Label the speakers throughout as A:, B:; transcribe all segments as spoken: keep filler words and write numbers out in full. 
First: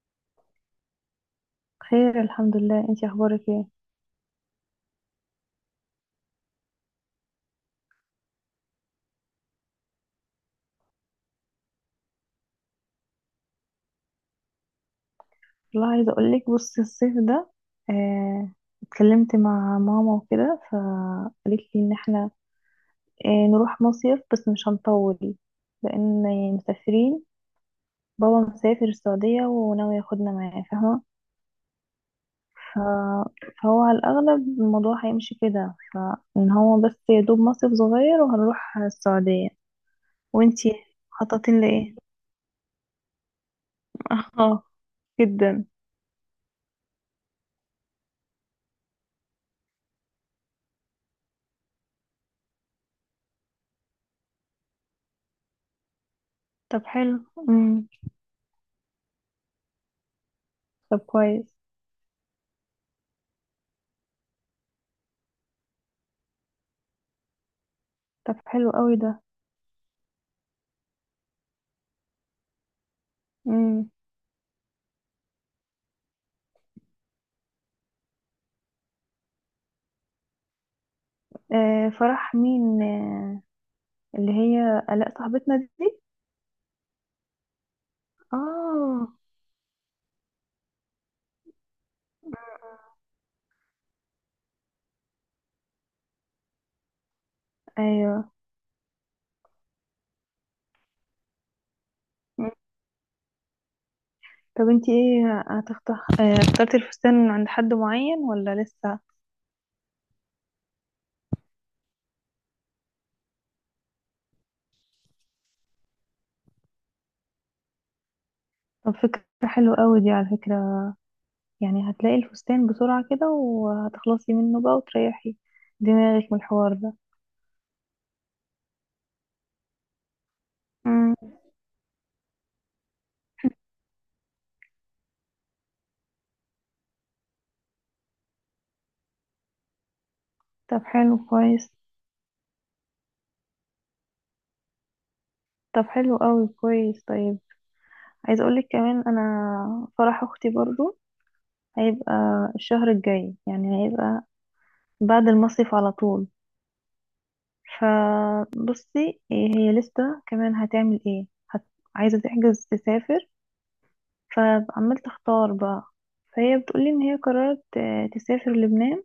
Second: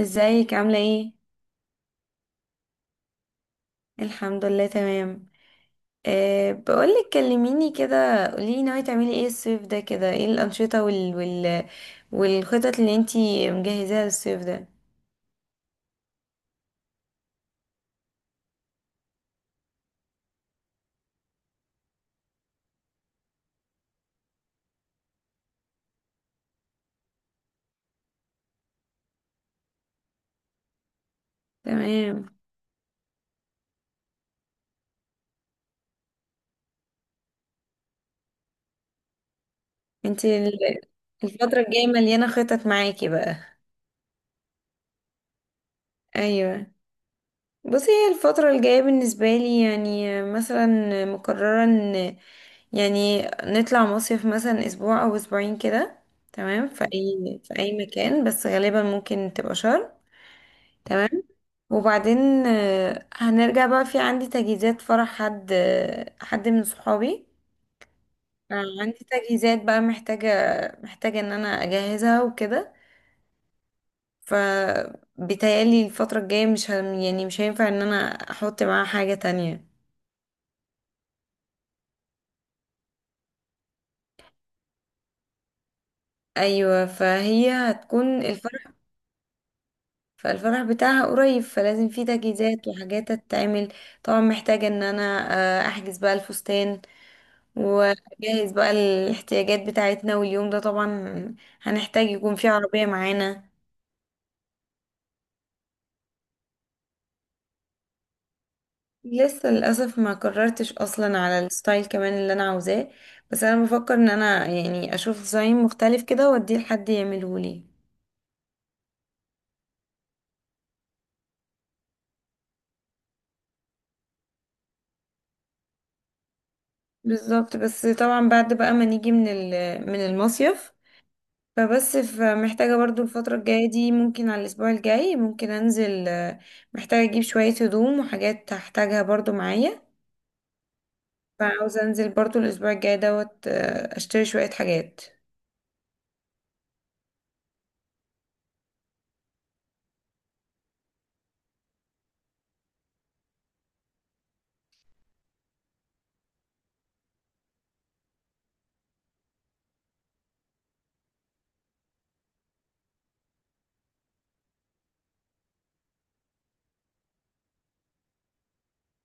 A: ازيك عاملة ايه؟
B: خير، الحمد لله. انتي اخبارك ايه؟
A: الحمد لله تمام. أه بقولك، كلميني كده، قوليلي ناوية تعملي ايه الصيف ده، كده ايه الأنشطة وال... وال... والخطط اللي انتي مجهزاها للصيف ده.
B: والله عايزه اقول لك، بصي الصيف ده، آه اتكلمت مع ماما وكده، فقالت لي ان احنا آه نروح مصيف، بس مش هنطول، لان يعني مسافرين. بابا مسافر السعوديه وناوي ياخدنا معاه، فاهمه؟
A: تمام.
B: ف... فهو على الاغلب الموضوع هيمشي كده، فان هو بس يا دوب مصيف صغير وهنروح السعوديه.
A: انتي
B: وانتي
A: ال- الفترة
B: مخططين
A: الجاية
B: لايه؟
A: مليانة خطط معاكي بقى.
B: اه، جدا.
A: ايوه. بصي، هي الفترة الجاية بالنسبة لي يعني مثلا مقررة ان يعني نطلع مصيف مثلا اسبوع او اسبوعين كده، تمام،
B: طب
A: في
B: حلو.
A: اي في اي
B: مم.
A: مكان، بس غالبا ممكن تبقى شرم.
B: طب
A: تمام.
B: كويس.
A: وبعدين آه، هنرجع بقى، في عندي تجهيزات فرح حد، آه، حد من صحابي.
B: طب
A: آه،
B: حلو قوي
A: عندي
B: ده.
A: تجهيزات بقى، محتاجة محتاجة ان انا اجهزها وكده.
B: امم
A: ف بيتهيألي الفترة الجاية مش هم يعني مش هينفع ان انا احط معاها حاجة تانية.
B: آه فرح مين؟ آه، اللي هي آلاء صاحبتنا دي.
A: ايوه، فهي هتكون الفرح.
B: اه،
A: فالفرح بتاعها قريب، فلازم في تجهيزات وحاجات تتعمل. طبعا محتاجة ان انا آه، احجز بقى الفستان،
B: ايوه.
A: وجهز بقى الاحتياجات بتاعتنا، واليوم ده طبعا هنحتاج يكون فيه
B: مم.
A: عربية معانا.
B: طب انتي ايه هتختار، آه اخترتي الفستان عند حد معين ولا لسه؟
A: لسه للأسف ما قررتش أصلا على الستايل كمان اللي أنا عاوزاه، بس أنا بفكر إن أنا يعني أشوف ديزاين مختلف كده وأديه لحد يعملهولي.
B: طب فكرة حلوة قوي دي على فكرة. يعني هتلاقي الفستان بسرعة كده وهتخلصي منه بقى وتريحي دماغك من الحوار ده.
A: بالظبط، بس طبعا بعد بقى ما نيجي من ال- من المصيف.
B: امم.
A: فبس محتاجة برضو الفترة الجاية دي، ممكن على الأسبوع الجاي ممكن أنزل، آه، محتاجة أجيب شوية هدوم وحاجات هحتاجها برضو معايا.
B: طب حلو، كويس.
A: فعاوزة انزل برضو الاسبوع الجاي دوت، آه، اشتري شوية حاجات.
B: طب حلو قوي، كويس، طيب. عايزة اقولك كمان، انا فرح اختي برضو هيبقى الشهر الجاي، يعني هيبقى بعد المصيف على طول. فبصي إيه، هي لسه كمان هتعمل ايه، هت... عايزة تحجز تسافر، فعمال تختار بقى. فهي بتقولي ان هي قررت آه، تسافر لبنان.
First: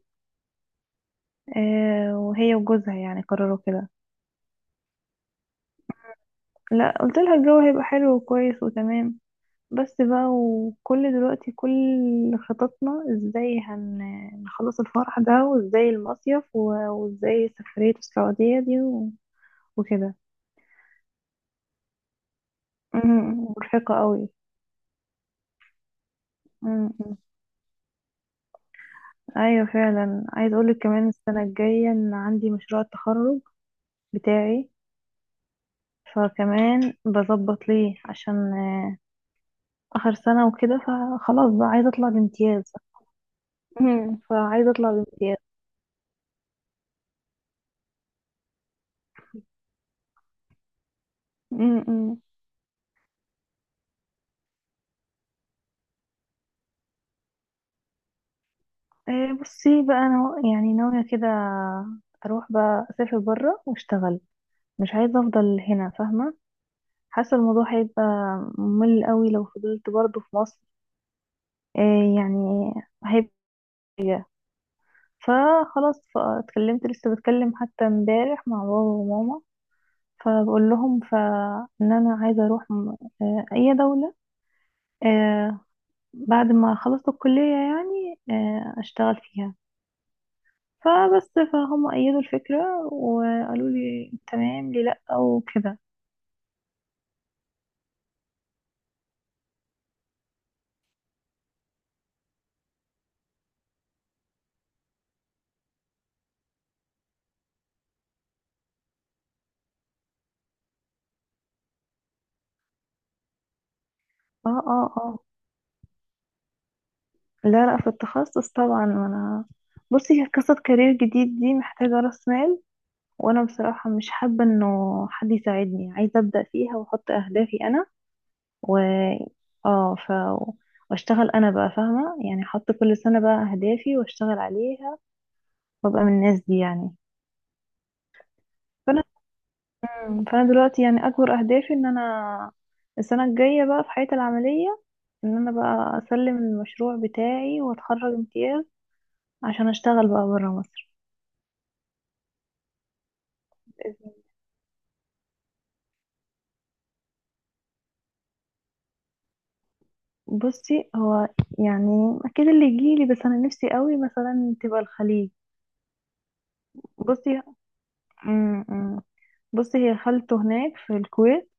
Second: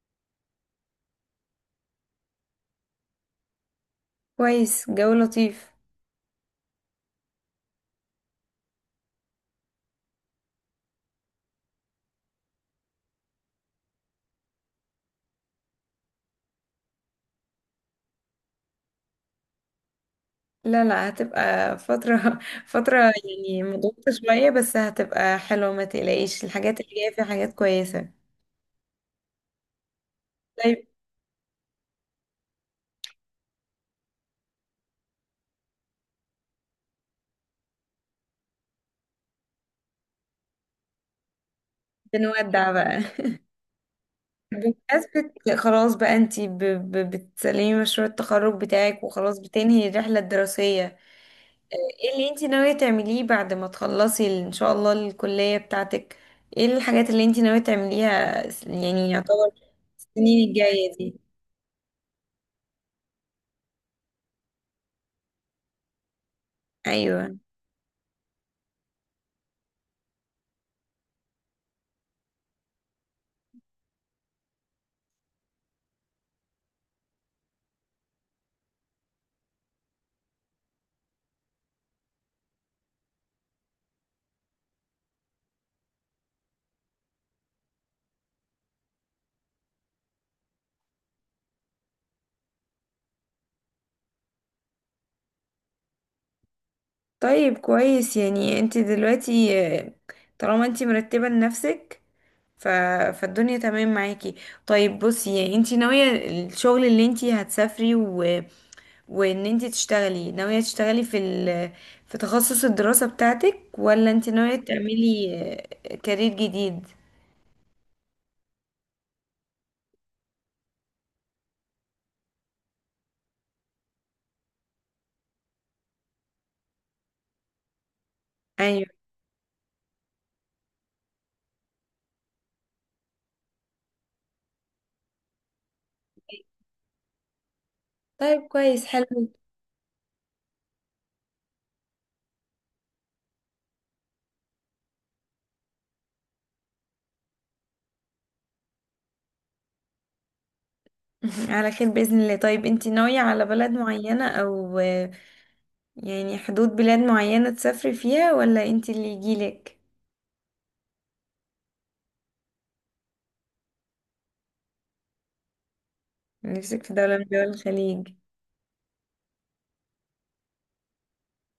B: آه، وهي وجوزها يعني قرروا كده.
A: كويس، جو لطيف.
B: لا، قلت لها الجو هيبقى حلو وكويس وتمام. بس بقى، وكل دلوقتي كل خططنا ازاي هنخلص الفرح ده وازاي المصيف و- وازاي سفرية السعودية دي وكده.
A: لا لا، هتبقى فترة فترة
B: أمم،
A: يعني
B: مرهقة
A: مضغوطة
B: قوي.
A: شوية، بس هتبقى حلوة، ما تقلقيش، الحاجات اللي جاية
B: أمم،
A: فيها حاجات كويسة.
B: أيوة فعلا. عايز أقولك
A: طيب.
B: كمان، السنة الجاية إن عندي مشروع التخرج بتاعي، فكمان بظبط ليه، عشان آه، آخر سنة وكده، فخلاص بقى عايزة أطلع
A: بنودع
B: بامتياز.
A: بقى
B: مم. فعايزة أطلع
A: بمناسبة
B: بامتياز.
A: خلاص بقى، انتي ب- ب- بتسلمي مشروع التخرج بتاعك، وخلاص بتنهي الرحلة الدراسية. ايه
B: مم.
A: اللي انتي ناوية تعمليه بعد ما تخلصي ال- ان شاء الله الكلية بتاعتك؟ ايه الحاجات اللي انتي ناوية تعمليها س- يعني
B: آه،
A: يعتبر
B: بصي بقى أنا
A: السنين
B: ناو- يعني
A: الجاية
B: ناوية
A: دي؟
B: كده أروح بقى أسافر برا وأشتغل. مش عايزة أفضل هنا، فاهمة. حاسة
A: ايوه.
B: الموضوع هيبقى ممل قوي لو فضلت برضه في مصر. آه، يعني Yeah. فخلاص، فاتكلمت، لسه بتكلم حتى امبارح مع بابا وماما، فبقول لهم ف ان انا عايزه اروح م- آه، اي دوله، آه، بعد ما خلصت الكليه يعني، آه، اشتغل فيها. فبس فهم ايدوا الفكره وقالوا لي تمام لي لا او كده.
A: طيب كويس. يعني انت دلوقتي، آه، طالما انت مرتبة لنفسك، ف... فالدنيا تمام معاكي. طيب بصي، يعني انت ناوية الشغل اللي انت هتسافري و... وان انت تشتغلي، ناوية تشتغلي في ال... في تخصص الدراسة بتاعتك، ولا انت
B: اه
A: ناوية
B: اه اه
A: تعملي آه، كارير جديد؟
B: لا لا، في التخصص طبعا. انا بصي قصة كارير جديد دي محتاجة راس مال، وانا بصراحة مش حابة انه حد يساعدني، عايزة ابدأ فيها واحط اهدافي انا. و
A: ايوه.
B: اه، ف واشتغل انا بقى، فاهمة؟ يعني احط كل سنة بقى اهدافي واشتغل عليها وابقى من الناس دي يعني.
A: طيب كويس
B: فانا
A: حلو.
B: مم. فانا دلوقتي يعني اكبر اهدافي ان انا السنة الجاية بقى في حياتي العملية ان انا بقى اسلم المشروع بتاعي واتخرج امتياز عشان اشتغل بقى برا مصر.
A: على خير بإذن الله. طيب انت ناوية على بلد معينة، او آه، يعني حدود بلاد معينة تسافري فيها، ولا انت اللي يجيلك؟
B: بصي هو يعني اكيد اللي يجيلي، بس انا نفسي قوي مثلا تبقى الخليج.
A: نفسك في دولة من
B: بصي،
A: دول الخليج.
B: م -م. بصي هي خالته هناك في الكويت،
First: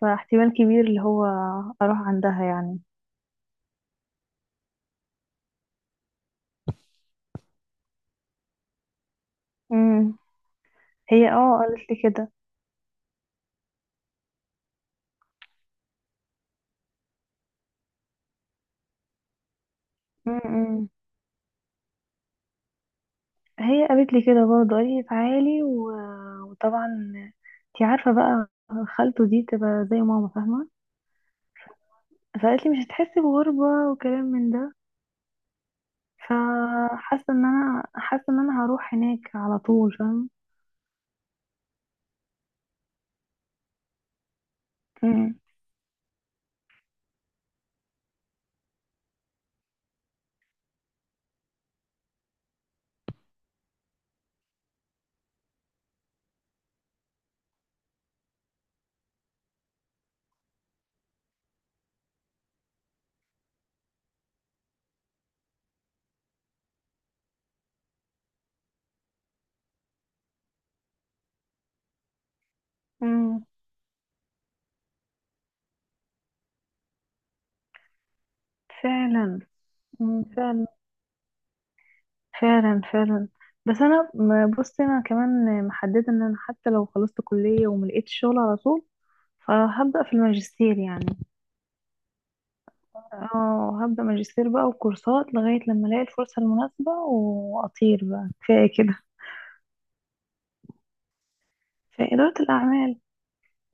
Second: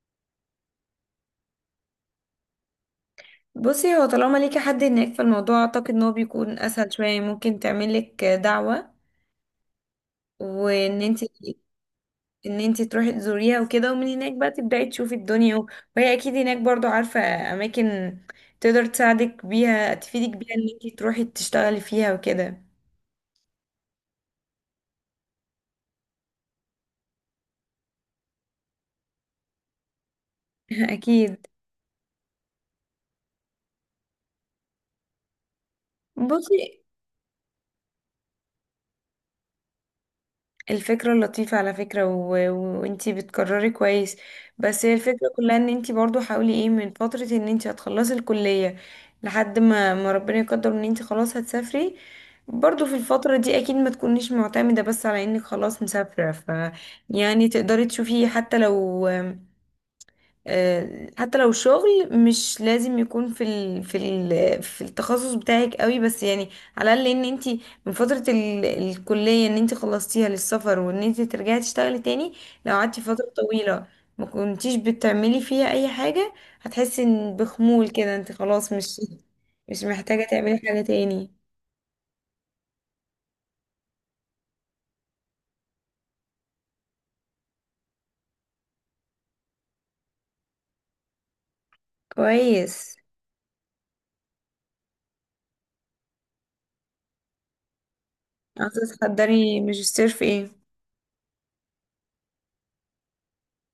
B: فاحتمال كبير اللي هو اروح عندها يعني.
A: بصي هو طالما ليكي حد هناك، فالموضوع اعتقد ان هو بيكون اسهل شوية، ممكن تعملك دعوة
B: امم.
A: وان انت
B: هي اه قالت لي كده.
A: ان انت تروحي تزوريها وكده، ومن هناك بقى تبدأي تشوفي الدنيا و- وهي اكيد هناك برضو عارفة اماكن تقدر تساعدك بيها، تفيدك بيها ان
B: امم.
A: انت تروحي تشتغلي فيها وكده.
B: هي قالت لي كده برضه، قالت لي تعالي و... وطبعا انتي عارفة بقى، خالته دي تبقى زي ماما، فاهمة؟
A: اكيد.
B: فقالت لي مش هتحسي بغربة وكلام من ده.
A: بصي
B: فحاسة ان انا، حاسة ان انا هروح هناك على طول، فاهمة.
A: الفكرة لطيفة على فكرة، و... و- وانتي بتكرري كويس، بس هي الفكرة
B: امم.
A: كلها ان انتي برضو حاولي ايه من فترة، ان انتي هتخلصي الكلية، لحد ما, ما ربنا يقدر، ان انتي خلاص هتسافري. برضو في الفترة دي اكيد ما تكونيش معتمدة بس على انك خلاص مسافرة، ف يعني تقدري تشوفي حتى لو آه، حتى لو شغل مش لازم يكون في ال... في ال... في التخصص بتاعك قوي، بس يعني على الاقل ان انت من فتره ال... الكليه ان انت خلصتيها للسفر، وان انت ترجعي تشتغلي تاني. لو قعدتي فتره
B: امم،
A: طويله ما كنتيش بتعملي فيها اي حاجه، هتحسي إن بخمول كده، انت خلاص مش
B: فعلا.
A: مش
B: امم
A: محتاجه تعملي
B: فعلا.
A: حاجه تاني.
B: فعلا فعلا بس انا م- بصي انا كمان محدده ان انا حتى لو خلصت كليه وما لقيتش شغل على طول، فهبدا في الماجستير يعني.
A: كويس.
B: اه، هبدا ماجستير بقى وكورسات، لغايه لما الاقي الفرصه المناسبه واطير بقى، كفايه
A: عايزه
B: كده.
A: تحضري ماجستير في ايه؟
B: في اداره الاعمال،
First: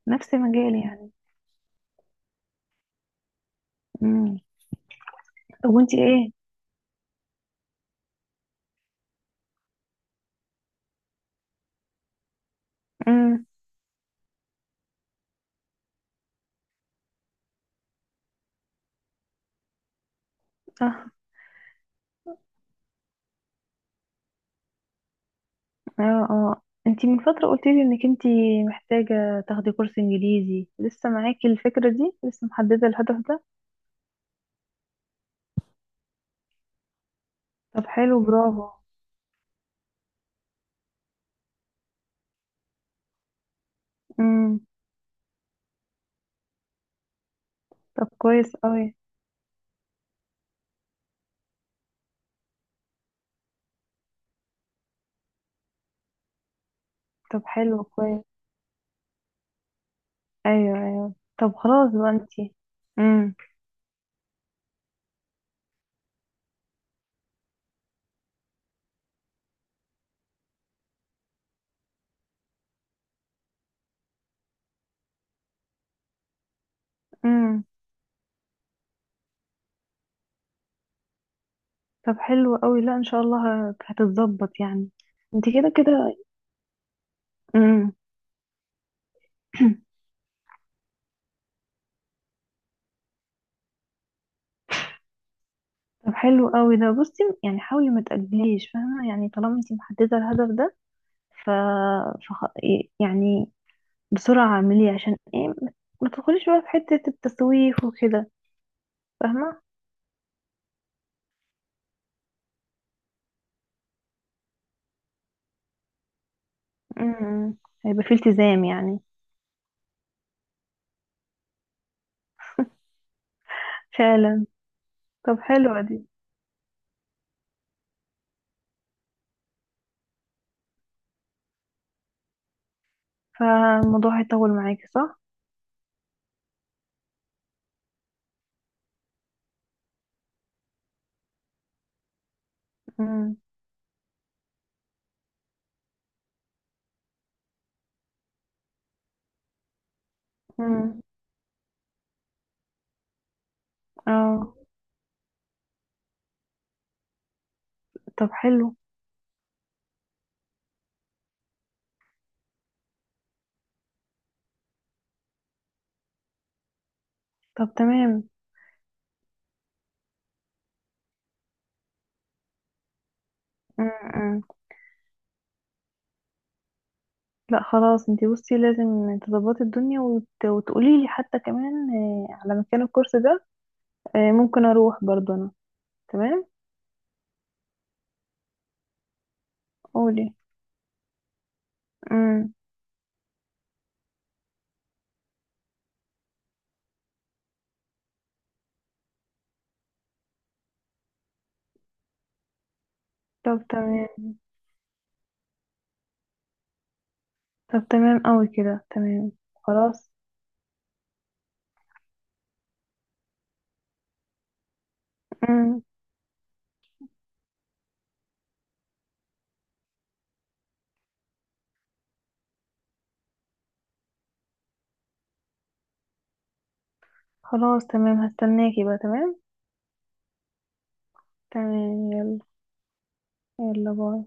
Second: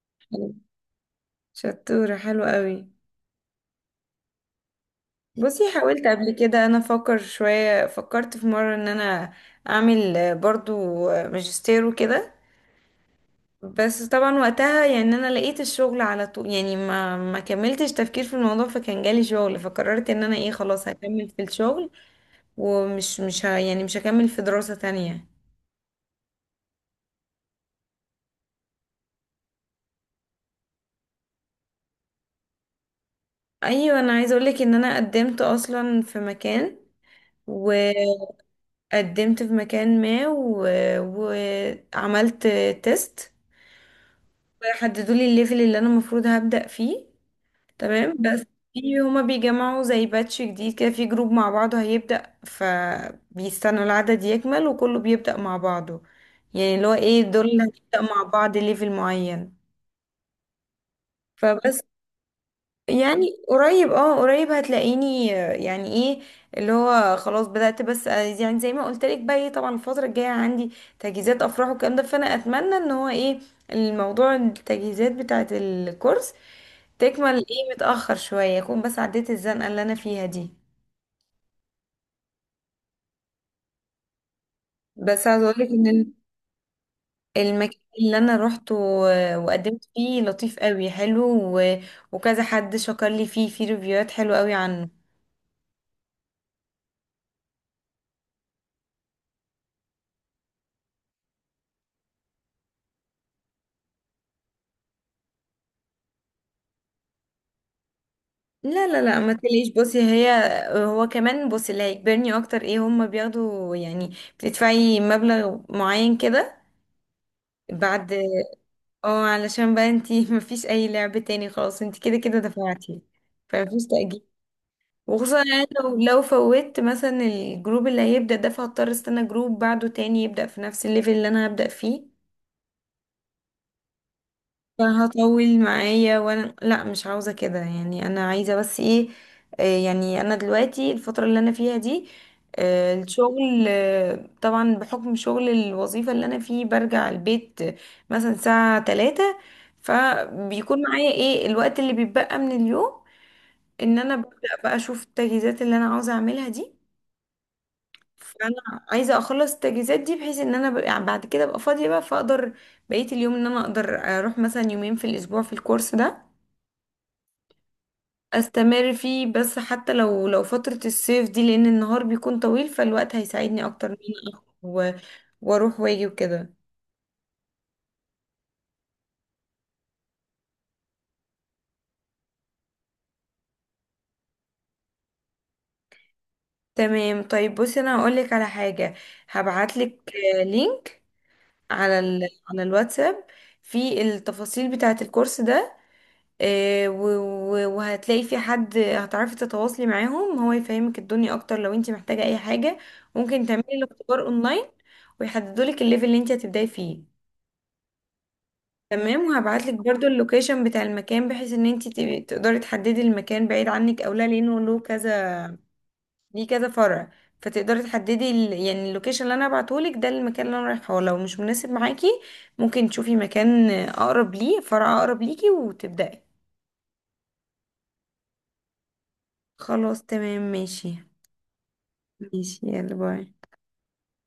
B: نفس
A: حلو.
B: مجالي يعني.
A: شطوره، حلوه قوي.
B: امم. طب
A: بصي
B: وانتي
A: حاولت قبل
B: ايه؟
A: كده، انا افكر شوية، فكرت في مرة ان انا اعمل آه، برضو آه، ماجستير وكده،
B: امم.
A: بس طبعا وقتها يعني انا لقيت الشغل على طول، يعني ما ما كملتش تفكير في الموضوع، فكان جالي شغل، فقررت ان انا ايه خلاص
B: اه
A: هكمل في الشغل، ومش مش ه يعني مش هكمل في دراسة تانية.
B: اه اه انتي من فتره قلتي لي انك انتي محتاجه تاخدي كورس انجليزي، لسه معاكي الفكره دي؟ لسه محدده الهدف ده؟
A: ايوه. انا عايزة اقولك ان انا قدمت اصلا في مكان،
B: طب حلو،
A: وقدمت
B: برافو.
A: في مكان ما و... وعملت تيست
B: امم.
A: يحددوا لي الليفل اللي انا المفروض هبدأ فيه،
B: طب
A: تمام. بس
B: كويس قوي.
A: في هما بيجمعوا زي باتش جديد كده في جروب مع بعضه هيبدأ، فبيستنوا العدد يكمل وكله بيبدأ مع بعضه، يعني اللي هو ايه
B: طب
A: دول اللي
B: حلو،
A: هنبدأ
B: كويس.
A: مع بعض ليفل معين.
B: ايوه ايوه. طب
A: فبس
B: خلاص بقى انتي.
A: يعني
B: امم.
A: قريب، اه قريب هتلاقيني، آه، يعني ايه، اللي هو خلاص بدأت، بس آه، يعني زي ما قلت لك بقى ايه، طبعا الفترة الجاية عندي تجهيزات افراح والكلام ده، فانا اتمنى ان هو ايه الموضوع، التجهيزات بتاعة الكورس تكمل
B: امم.
A: ايه متأخر شوية، اكون بس عديت الزنقة اللي انا فيها دي.
B: طب حلو قوي، لا ان شاء الله هت- هتتظبط يعني،
A: بس عايزة
B: انتي
A: اقولك
B: كده
A: ان ال-
B: كده.
A: المكان
B: امم.
A: اللي انا روحته و- وقدمت فيه لطيف قوي، حلو و... وكذا حد شكر لي فيه في ريفيوهات حلوة قوي عنه.
B: طب حلو قوي ده. بصي يعني حاولي ما تأجليش، فاهمه؟ يعني طالما انتي محدده الهدف ده، ف... فخ... يعني بسرعه اعمليه، عشان ايه ما ما تدخليش بقى في حته التسويف وكده.
A: لا لا لا ما
B: فاهمه.
A: تقلقيش، بصي هي، هو كمان بصي اللي هيجبرني اكتر ايه، هما بياخدوا يعني بتدفعي مبلغ معين كده
B: امم. هيبقى
A: بعد.
B: فيه التزام يعني.
A: اه علشان بقى انتي مفيش اي لعب تاني، خلاص انتي كده كده دفعتي، فمفيش تأجيل.
B: فعلا.
A: وخصوصا
B: طب
A: يعني
B: حلوة
A: لو
B: دي.
A: لو فوت مثلا الجروب اللي هيبدأ ده، فهضطر استنى جروب بعده تاني يبدأ في نفس الليفل اللي انا هبدأ فيه.
B: فالموضوع هيطول معاكي، صح؟
A: فهطول معايا، وانا لا مش عاوزة كده، يعني انا عايزة بس ايه، آه، يعني انا دلوقتي الفترة اللي انا فيها دي، آه،
B: مم.
A: الشغل، آه، طبعا بحكم شغل الوظيفة اللي انا فيه برجع البيت آه، مثلا الساعة ثلاثة، فبيكون
B: مم.
A: معايا ايه الوقت اللي بيتبقى من اليوم ان انا ببدأ
B: اه.
A: بقى اشوف التجهيزات اللي انا عاوزة اعملها دي.
B: طب حلو.
A: فانا عايزه اخلص التجهيزات دي بحيث ان انا ب- يعني بعد كده ابقى فاضيه بقى، فاقدر بقيه اليوم ان انا اقدر اروح مثلا يومين في الاسبوع في الكورس ده
B: طب تمام.
A: استمر فيه، بس حتى لو لو فتره الصيف دي، لان النهار بيكون طويل، فالوقت هيساعدني اكتر
B: مم.
A: ان انا
B: مم.
A: أخرج و- واروح واجي وكده.
B: لا خلاص، انتي بصي لازم تظبطي الدنيا وت... وتقولي لي حتى كمان آه، على مكان الكورس ده. آه، ممكن اروح برضه انا. تمام.
A: تمام. طيب بصي انا هقولك على حاجه، هبعتلك
B: قولي.
A: آه، لينك على ال...
B: مم.
A: على الواتساب في التفاصيل بتاعه الكورس ده، آه، و- و- وهتلاقي في حد هتعرفي تتواصلي معاهم هو يفهمك الدنيا اكتر لو انت محتاجة اي حاجة. ممكن
B: طب
A: تعملي الاختبار
B: تمام.
A: اونلاين، ويحددوا لك الليفل اللي انت هتبداي فيه.
B: طب تمام قوي كده،
A: تمام.
B: تمام.
A: وهبعت لك برضو
B: خلاص.
A: اللوكيشن بتاع المكان، بحيث ان انت تبقي- تقدري تحددي المكان بعيد عنك او لا، لانه له كذا
B: مم.
A: ليه كذا فرع، فتقدري تحددي ال... يعني اللوكيشن اللي انا هبعته لك ده المكان اللي انا رايحه، لو مش مناسب معاكي ممكن تشوفي مكان اقرب، ليه فرع اقرب ليكي وتبداي.
B: خلاص تمام، هستناكي بقى. تمام.
A: خلاص تمام ماشي.
B: تمام، يلا.
A: ماشي، يلا باي.
B: يلا باي.